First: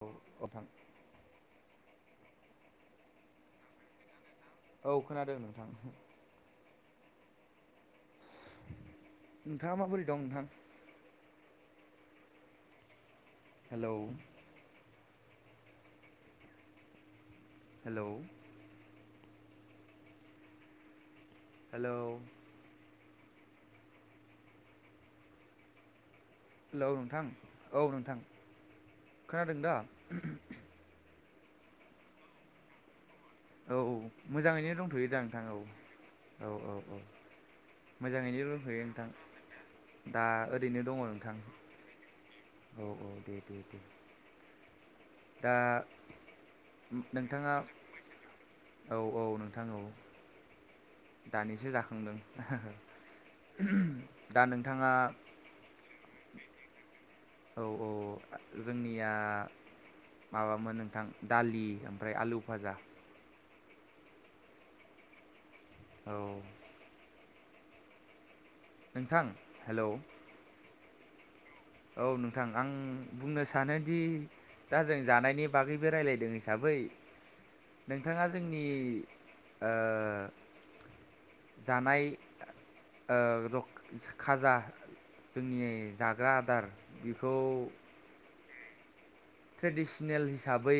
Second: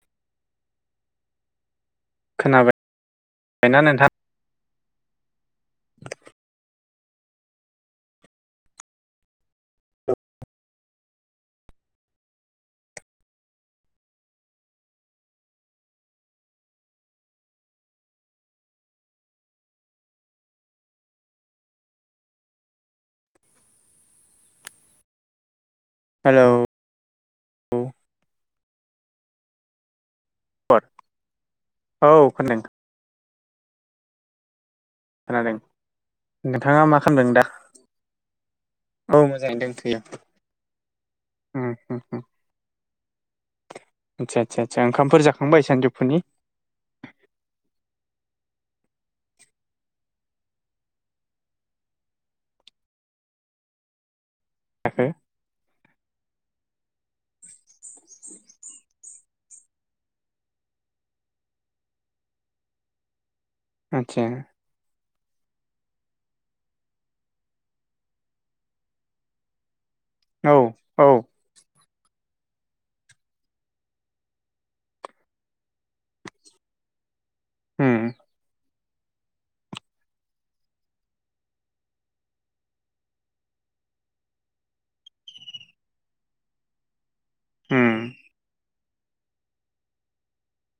औ नोंथां खोनाबाय ना नोंथां? औ खोनादों नोंथां। नोंथाङा माबोरै दं नोंथां? हेलौ हेलौ हेलौ हेलौ नोंथां औ नोंथां। खोनादों दा? औ खोनादों। औ मोजाङैनो दं। खोनादों नोंथाङा औ मा खामदों दा? मोजाङैनो र थयो नोंथां औ मोजाङै दोंथ'यो दा ओरैनो दङ नोंथां उम उम उम औ औ दे दे दे। आदसा आदसा आदसा ओंखामफोर दा जाखांबाय सानजौफुनि? नोंथाङा औ -औ -नोंथां औ। दानिसो जाखांदों। दा नोंथाङा। जाखो औ- औ- औ- था जोंनि। निया माबामोन नोंथां दालि ओमफ्राय आलु फाजा। आथसा। औ नोंथां हेल'। औ औ। औ नोंथां आं बुंनो सानोदि दा जों जानायनि बागैबो रायलायदों हिसाबै उम नोंथांआ जोंनि ओ जानाय ओ रख खाजा जोंनि जाग्रा आ दार बिफ खौ उम ट्रेडिसनेल हिसाबै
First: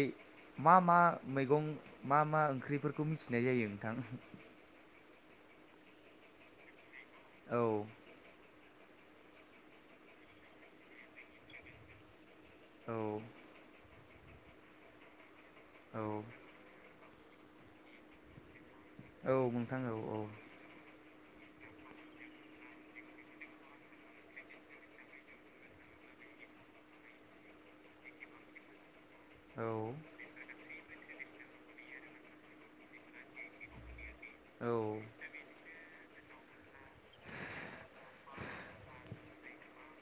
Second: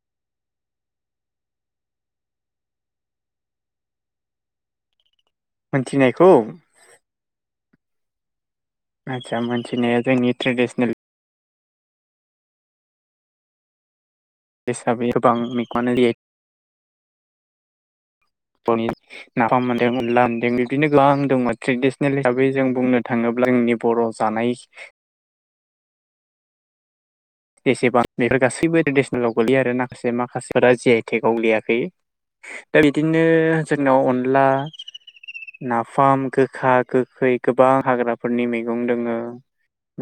मा मा मैगं मा मा ओंख्रिफोरखौ मिथिनाय जायो नोंथां? मोनथिनायखौ? औ आथसा मोनथिनाया जोंनि ट्रेडिसनेल। औ। हिसाबै बां मेगंआनो औ दे थ'नि औ नाफाम नोंथां मोन्दों औ औ अनला मोन्दों बिब्दिनो गोबां दं ट्रेडिसनेल हिसाबै जों बुंनो थाङोब्ला जोंनि बर' जानायस जेसेबां बेफोर गासैबो लाव गोलैयो औ आरो माखासे माखासेफोरा जे आइ टेगआव गोलैयाखै। दा बिदिनो जोंनाव ला औ नाफाम गोखा गोखै गोबां हाग्राफोरनि मैगं दोङो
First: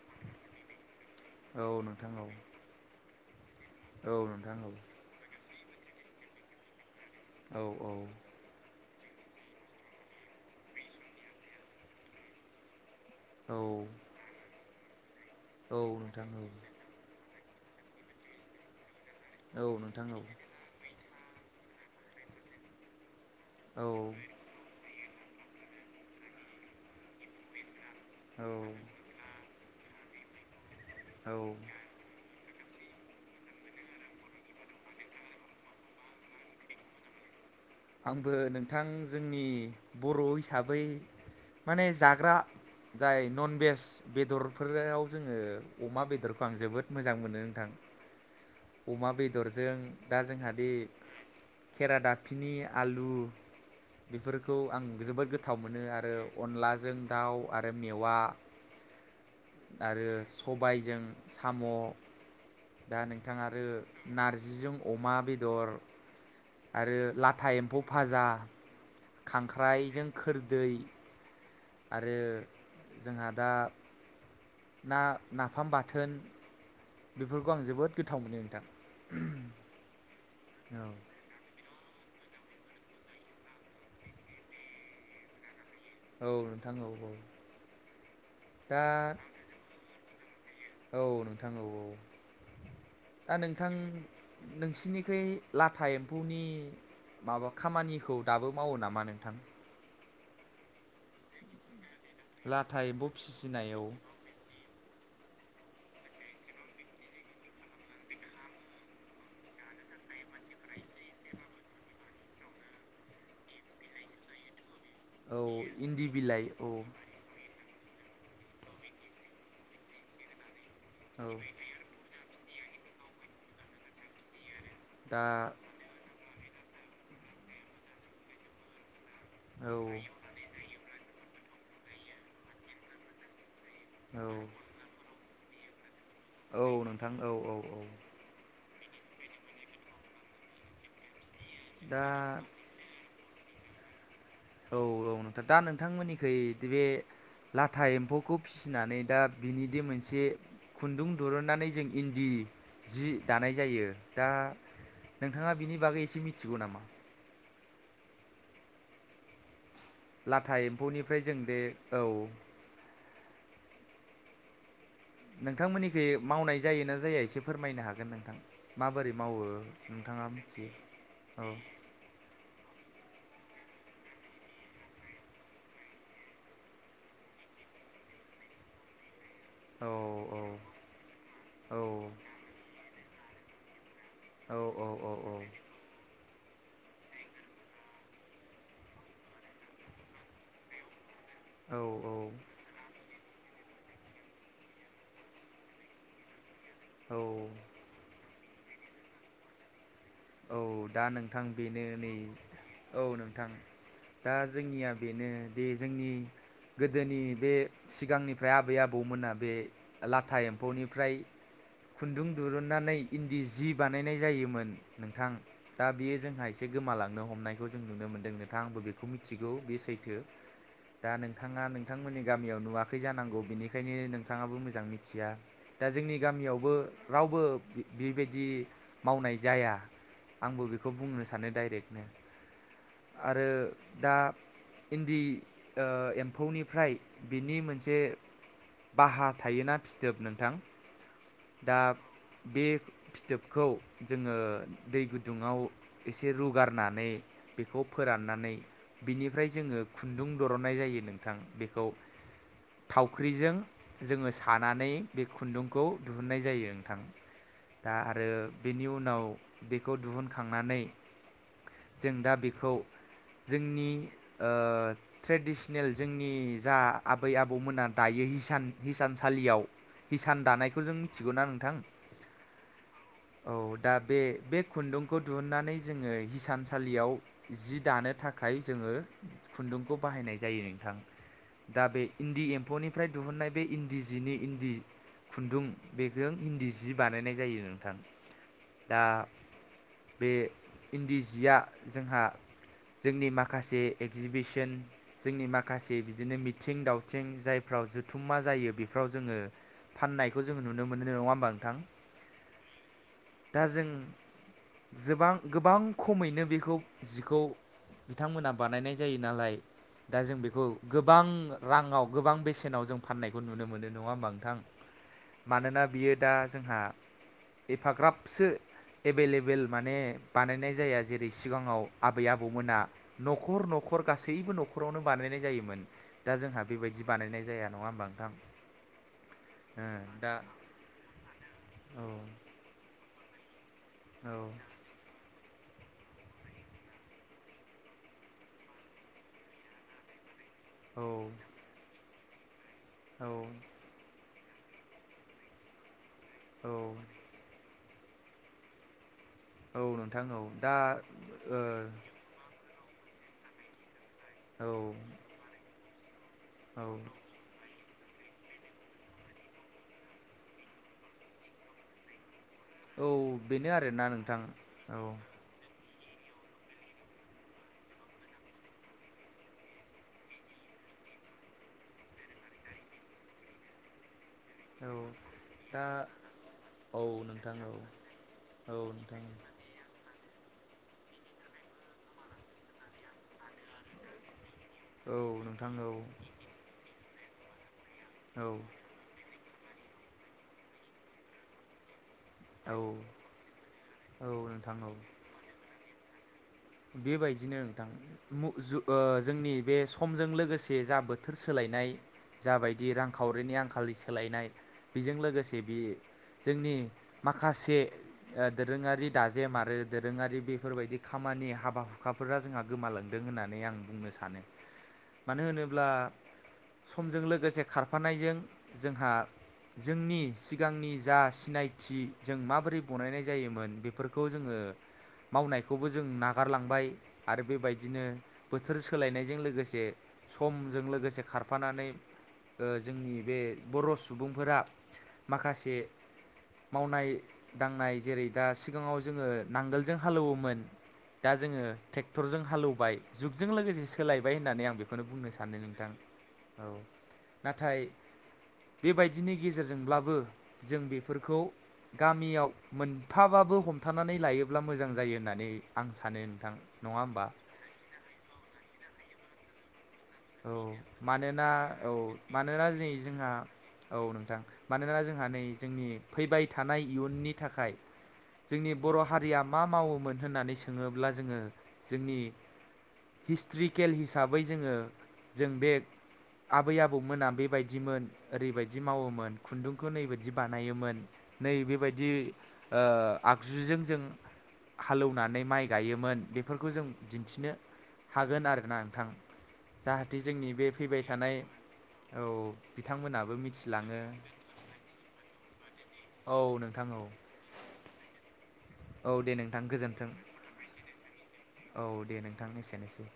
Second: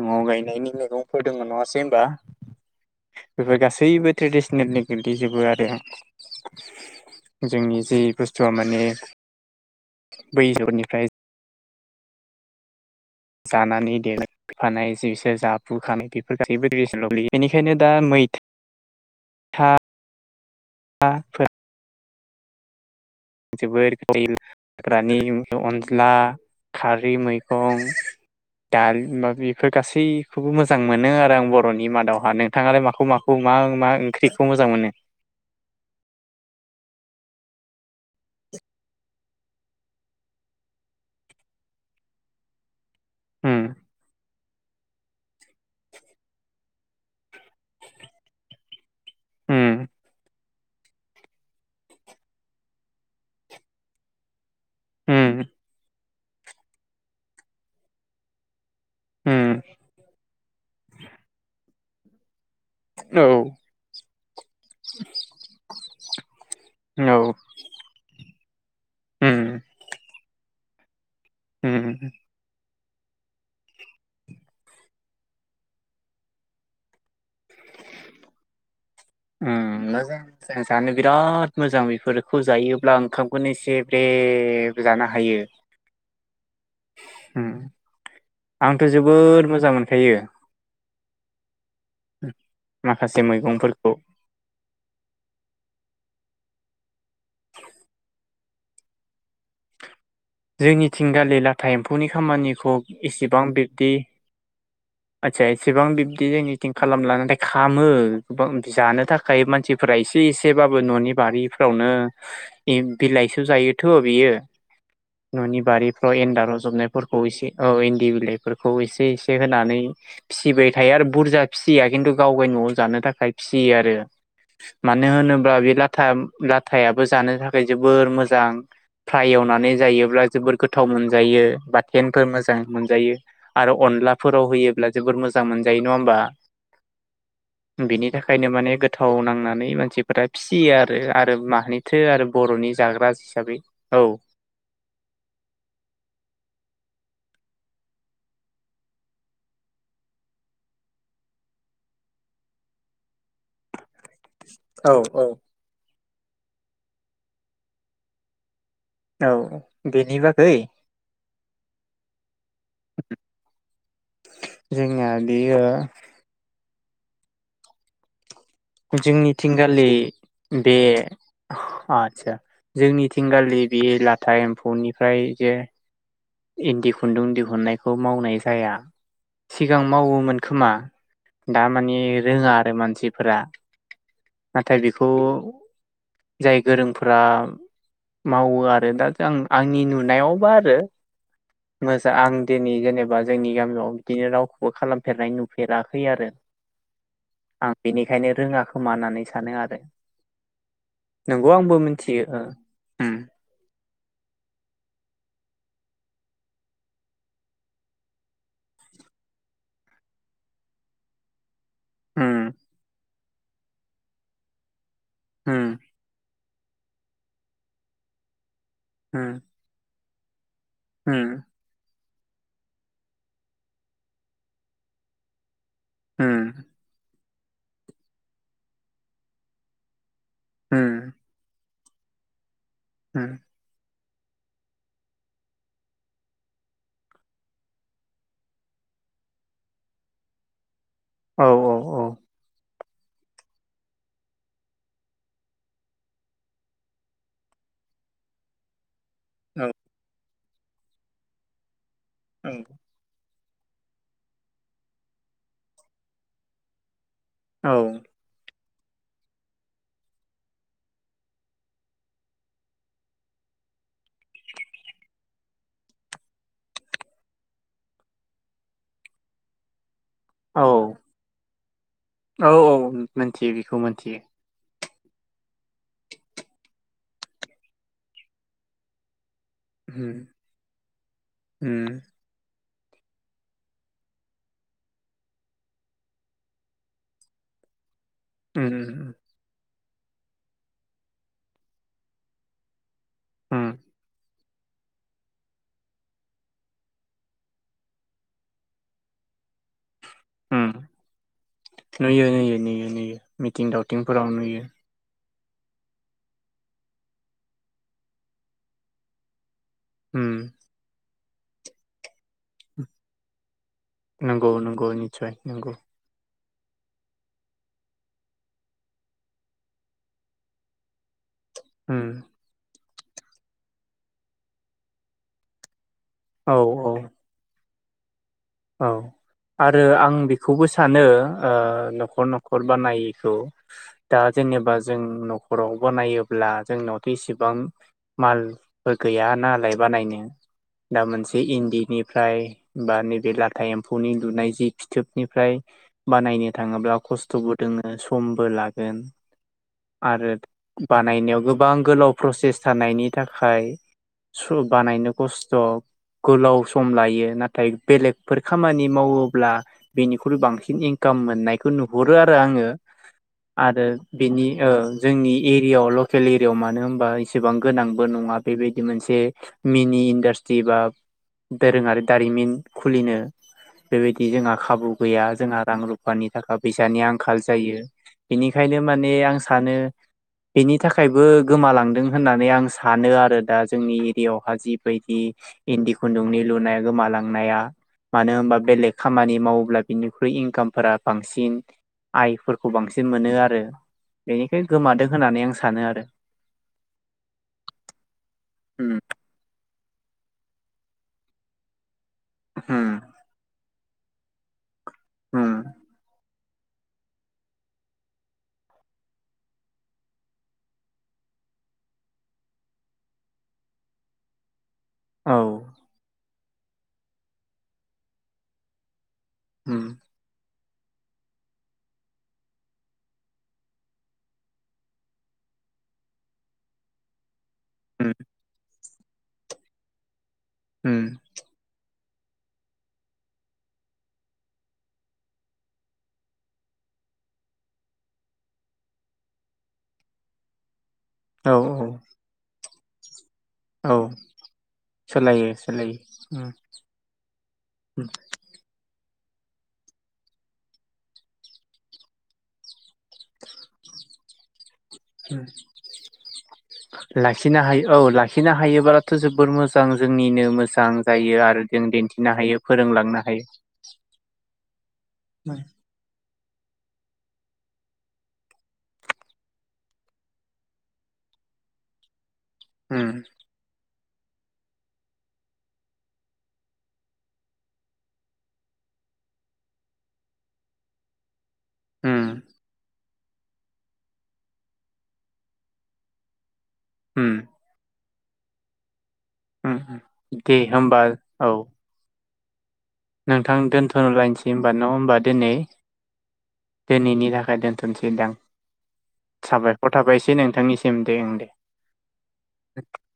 न'आव गायनायनि मैगं फोदोंमोन औ नङासै होमबा? नोंथां औ बेफोर गासैबो औ नोंथां औ ट्रेडिसनेलनि गोग्लैजोबो आरो। [unintelligible] औ जोंनि जि बुस्थुआ माने बै जोबोदनिफ्राय औ जानानै देफानाय जि इस जाफुखानाय नोंथां बेफोर औ गासैबो ट्रेडिसनेलाव गोलैयो। बेनिखायनो दा मैथ औ नोंथां औ। थाफोर औ जोबोर [unintelligible] हाग्रानि अनज्ला खारै मैगं औ दाल माब बेफोर गासै सै खौबो मो जां मोनो आरो आं औ बर'नि मादाव हानो। नोंथाङालाय माखौ माखौ मा मा ओंख्रिखौ मोजां मोनो? आंबो नोंथां जोंनि बर' हिसाबै माने जाग्रा जाय नन उम भेज बेदर, बेफोराव जोङो अमा बेदरखौ आं जोबोद मोजां मोनो नोंथां। अमा बेदरजों उम दा जोंहा बे खेरा दाफिनि आलु बेफोरखौ आं जोबोद उम गोथाव मोनो आरो अनलाजों दाउ आरो मेवा उम आरो सबायजों साम', दा औ नोंथाङ आरो नारजिजों अमा बेदर, आरो ला औ था एम्फौ फाजा, उम खांख्राइजों खोरदै, उम आरो जोंहा दा ना नाफाम बाथोन, बेफोरखौ आं जोबोद गोथाव मोनो नोंथां। उम मोजां जानो बिराद मोजां बेफोरखौ जायोब्ला ओंखामखौनो एसे ब्रेब जानो हायो। औ नोंथां औ औ। उम आंथ' दा जोबोद मोजां मोनखायो औ नोंथां औ औ। माखासे दा नोंथां मैगंफोरखौ नोंसिनिखोइ लाथा एम म्फौनि माबा खामानिखौ दाबो मावो नामा नोंथां? जोंनिथिं गालि लाथा ए म्फौनि खामानिखौ लाथा एम्फौ एसेबां फिसिनायाव बिब्दि आस्सा एसेबां बिब्दि जोंनिथिं खालामला नाथाय खामो गोबां जानो थाखाय मानसिफोरा एसे एसेबाबो न'नि बारिफ्रावनो ओ बिलाइसो जायोथ' बियो? औ न'नि इन्दि बारिफ्राव बिलाइ एन्न्दार औ रजबनायफोरखौ एसे औ इन्दि बिलाइफोरखौ एसे एसे होनानै फिसिबाय थायो आरो औ बुरजा फिसिया खिन्थु गावगाय न'आव जानो थाखाय फिसियो आरो। मानो दा होनोबा बे लाथा लाथायाबो जानो थाखाय जोबोर मोजां। फ्राय एवनानै औ जायो। जोबोर गोथाव मोनजायो बाथेनफोर मोजां मोनजायो। आरो औ अनलाफोराव होयोब्ला जोबोर मोज मोजां मोनजायो। नङा होमबा औ नोंथां औ औ औ बिनि थाखायनो माने गो गोथाव नांनानै मानसिफोरा फिसियो आरो आरो माहैथो दा आरो बर'नि जाग्रा, हिसाबै औ औ औ नोंथां दा नोंथांमोननिखै बे लाथा एम्फौखौ फिसिनानै दा बिनिदि मोनसे खुन्दुं दुरुननानै जों इन्दि जि दानाय जायो। दा औ औ नोंथाङा बिनि बागै एसे मिथिगौ नामा? औ बेनि लाथा बागै एम्फौनिफ्राय जों बे औ [unintelligible] जोंनिया बेयो नोंथांमोननिखै मावनाय जायोना जाया एसे फोरमायनो हागोन नोंथां, माबोरै मावो जोंनिथिंगालि नोंथाङा मिथियो बे औ आदसा जोंनि थिंगालि बियो लाथा एम्फौनिफ्राय जे इन्दि खुन्दुं दिहुननायखौ मावनाय जाया। सिगां औ मावोमोन खोमा दा औ माने रोङा आरो मानसि, फोरा औ नाथाय औ बेखौ, जाय गोरोंफोरा मावो आरो दा आं आंनि नुनायावबा आरो औ मोजां आं दिनै जेनेबा जोंनि गामियाव बिदिनो रावखौबो खालामफेरनाय नुफेराखै आरो औ आं बेनिखायनो रोङा खोमा होनानै सानो आरो औ दा नोंथां नंगौ आंबो बेनो नै मिथियो ओ औ उम नोंथां दा जोंनिया, बेनो दि जोंनि गोदोनि बे सिगांनिफ्राय आबै आबौमोना बे लाथा एम्फौनिफ्राय, खुन्दुं उम दिरुनन्नानै, इन्दि जि बानायनाय जायोमोन। नोंथां उम दा बेयो जोंहा [unintelligible] एसे गोमालांनो हमनायखौ जों नुनो मोनदों। आंबो बेखौ उम मिथिगौ बे सैथो। दा उम नोंथाङा नों नोंथांमोननि गामियाव नुवाखै जानांगौ बेनिखायनो नोंथाङाबो मोजां मिथिया। दा जोंनि उम गामियावबो रावबो बेबायदि मावनाय जाया। आंबो बेखौ उम बुंनो सानो डाइरेक्ट। उम [unintelligible] आरो दा इन्दि ओ एम्फौनिफ्राय बिनि मोनसे बाहा थायोना फिथोब नोंथां औ दा औ बे फिथोबखौ जोङो दै गुदुङाव एसे रुगारनानै बेखौ फोराननानै बिनिफ्राय औ जोङो खुन्दुं दरननाय जायो नोंथां बेखौ थावख्रिजों जोङो सानानै बे खुन्दुंखौ दिहुननाय जायो नोंथां। औ दा आरो बेनि उनाव बेखौ दिहुनखांनानै जों दा बेखौ जोंनि ओ ट्रेडिसेनेल जोंनि जा आबै- आबौमोना दायो हिसान हिसानसालियाव हिसान औ दानायखौ जों मिथिगौ ना नोंथां औ औ मोनथियो औ बेखौ दा मोनथियो बे बे खुन्दुंखौ दिहुननानै जोङो हिसान सालियाव जि दानो थाखाय जोङो खुन्दुंखौ उम बाहायनाय जायो नोंथां दा उम बे इन्दि [unintelligible] एम्फौनिफ्राय दिहुननाय बे इन्दि जिनि इन्दि खुन्दुं बेजों इन्दि जि बानायनाय जायो नोंथां। उम उम दा उम। बे इन्दि जिया जोंहा जोंनि उम माखासे एगजिबिसन जोंनि माखासे बिदिनो मिथिं दावथिं जायफ्राव जुथुमा जायो बेफ्राव जोङो फाननायखौ जोंङो उम नुनो मोनो नङा होमबा नोंथां नुयो नुयो नुयो नुयो दा मिथिं जों दावथिंफोराव नुयो गोबां गोबां खमैनो बे बेखौ जिखौ बिथांमोना बानायनाय जायो नालाय दा उम जों बेखौ [unintelligible] गोबां राङाव गोबां बेसेनाव जों फाननायखौ नुनो मोनो नङा होनबा नंगौ नोंथां नंगौ निस्सय नंगौ मानोना बियो दा जोंहा एफाग्राबसो एभेलेबेल माने बानायनाय जाया जेरै सिगाङाव उम आबै आबौमोना न'खर न'खर गासैबो न'खरावनो बानायनाय जायोमोन दा औ जोंहा औ बेबायदि बानायनाय जाया [unintelligible] नङा [unintelligible] नोंथां औ आरो ओ आं दा बेखौबो सानो ओ औ न'खर न'खर बानाय [unintelligible] [unintelligible] दा औ जेनेबा जों न [unintelligible] बानायोब्ला जोंनावथ' इसिबां मालफोर गैया नालाय बानायनो दा औ मोनसे इन्दिनि [unintelligible] बे औ लाथा एम्फौनि लुनाय [unintelligible] फिथोबनिफ्राय बानायनो थाङोब्ला खस्थ'बो दङ समबो लागोन औ नोंथां आरो औ दा बानायनायाव गोबां गोलाव प्रसेस [unintelligible] नायनि थाखाय सु ओ बानायनो औ खस्थ' गोलाव सम लायो नाथाय बेलेगफोर खामानि मावोब्ला बेनिख्रुइ बांसिन इनकाम मोननायखौ नुहरो आ औ [unintelligible] बेनो ओरो आरोना नोंथां बेनि ओ औ जोंनि एरियायावल' [unintelligible] मानो होनबा एसेबां गोनांबो नङा बेबायदि मोनसे मिनि इन्डास्ट्रि बा दोरोङारि दारिमिन खुलिनो बेबायदि जोंहा खाबु औ गैया जोंहा रां दा रुफानि थाखाय फैसानि औ आंखाल नोंथां औ जायो औ बेनिखायनो माने नोंथां आं सानो बेनि थाखायबो गोमालांदों होननानै आं सानो आरो दा जोंनि एरियाआव [unintelligible] औ बायदि नोंथां औ इण्डि खुन्दुंनि लुनाया [unintelligible] [unintelligible] [inaudible] मानो औ होनबा बेलेग खामानि माव अब्ला बिनिख्रुइ इनकामफोरा बांसिन आइफोरखौ औ बांसिन मोनो आरो औ बेनिखाय नोंथां औ गोमादों होननानै आं सानो आरो बेबायदिनो नोंथां मुग जुग उम ओ जोंनि बे समजों लोगोसे जा बोथोर सोलायनाय जाबायदि उम रांखावरिनि आं [unintelligible] लि सोलायनाय बेजों उम लोगोसे बे जोंनि माखासे दोरोङारि दाजेम आरो दोरोङारि बेफोरबायदि खामानिया हाबा हुखाफोरा जोंहा गोमालांदों होननानै आं बुंनो सानो औ मानो होनोब्ला समजों लोगोसे खारफानायजों जोंहा उम जोंनि सिगांनि जा सिनायथि जों माबोरै बनायनाय जायोमोन बेफोरखौ जोङो मावनायखौबो जों ना नागारलांबाय आरो बेबायदिनो उम बोथोर सोलायनायजों लोगोसे समजों उम लोगोसे खारफानानै जोंनि बे बर' सुबुंफोरा माखासे मावनाय दांनाय जेरै दा सिगाङाव जोङो नांगोलजों हालेवोमोन दा औ जोङो ट्रेक्टरजों हालौव बाय जुगजों लोगोसे औ सोलायबाय होननानै आं बेखौनो बुंनो सोलायो सानो नोंथां सोलायो उम औ नाथाय उम बेबायदि बिनि गेजेरजोंब्लाबो जों बेफोरखौ गामियाव मोनफाबाबो हमथानानै लायोब्ला मोजां जायो उम होननानै आं नोंथां नङा होमबा लाखिनो हायो औ लाखिनो हायो बाथ' जोबोर मोजां मोजां जोंनिनो औ मोजां जायो मानोना आरो जों औ दिन्थिनो हायो मानोना नै फोरोंलांनो जोंहा हायो औ नोंथां मानोना जोंहा नै उम जोंनि फैबाय थानाय इयुननि थाखाय जोंनि बर हारिया मा मावोमोन होननानै सोङोब्ला जोङो जोंनि हिस्ट्रिकेल हिसाबै हिसाबै जोंङो जों बे आबै आबौमोना बेबायदिमोन ओरैबायदि मावोमोन खुन्दुंखौ नै बे बायदि बानायोमोन नै बेबायदि उम आगजुजों जों हालेवनानै माइ गायोमोन बे बेफोरखौ जों उम दिन्थिनो हागोन आरोना नोंथां उम जाहाथे जोंनि दे बे होमबा फैबाय थानाय औ औ बिथांमोनाबो नोंथां मिथिलाङो दोन्थ'लायसै होनबा न होमबा दिनै औ नोंथां औ दिनैनि थाखाय दोनथ' नोसै दां औ दे नोंथां साबायखर गोजोन्थों थाबायसै नोंथांनिसिम दे ओं दे औ दे नोंथां एसेनोसै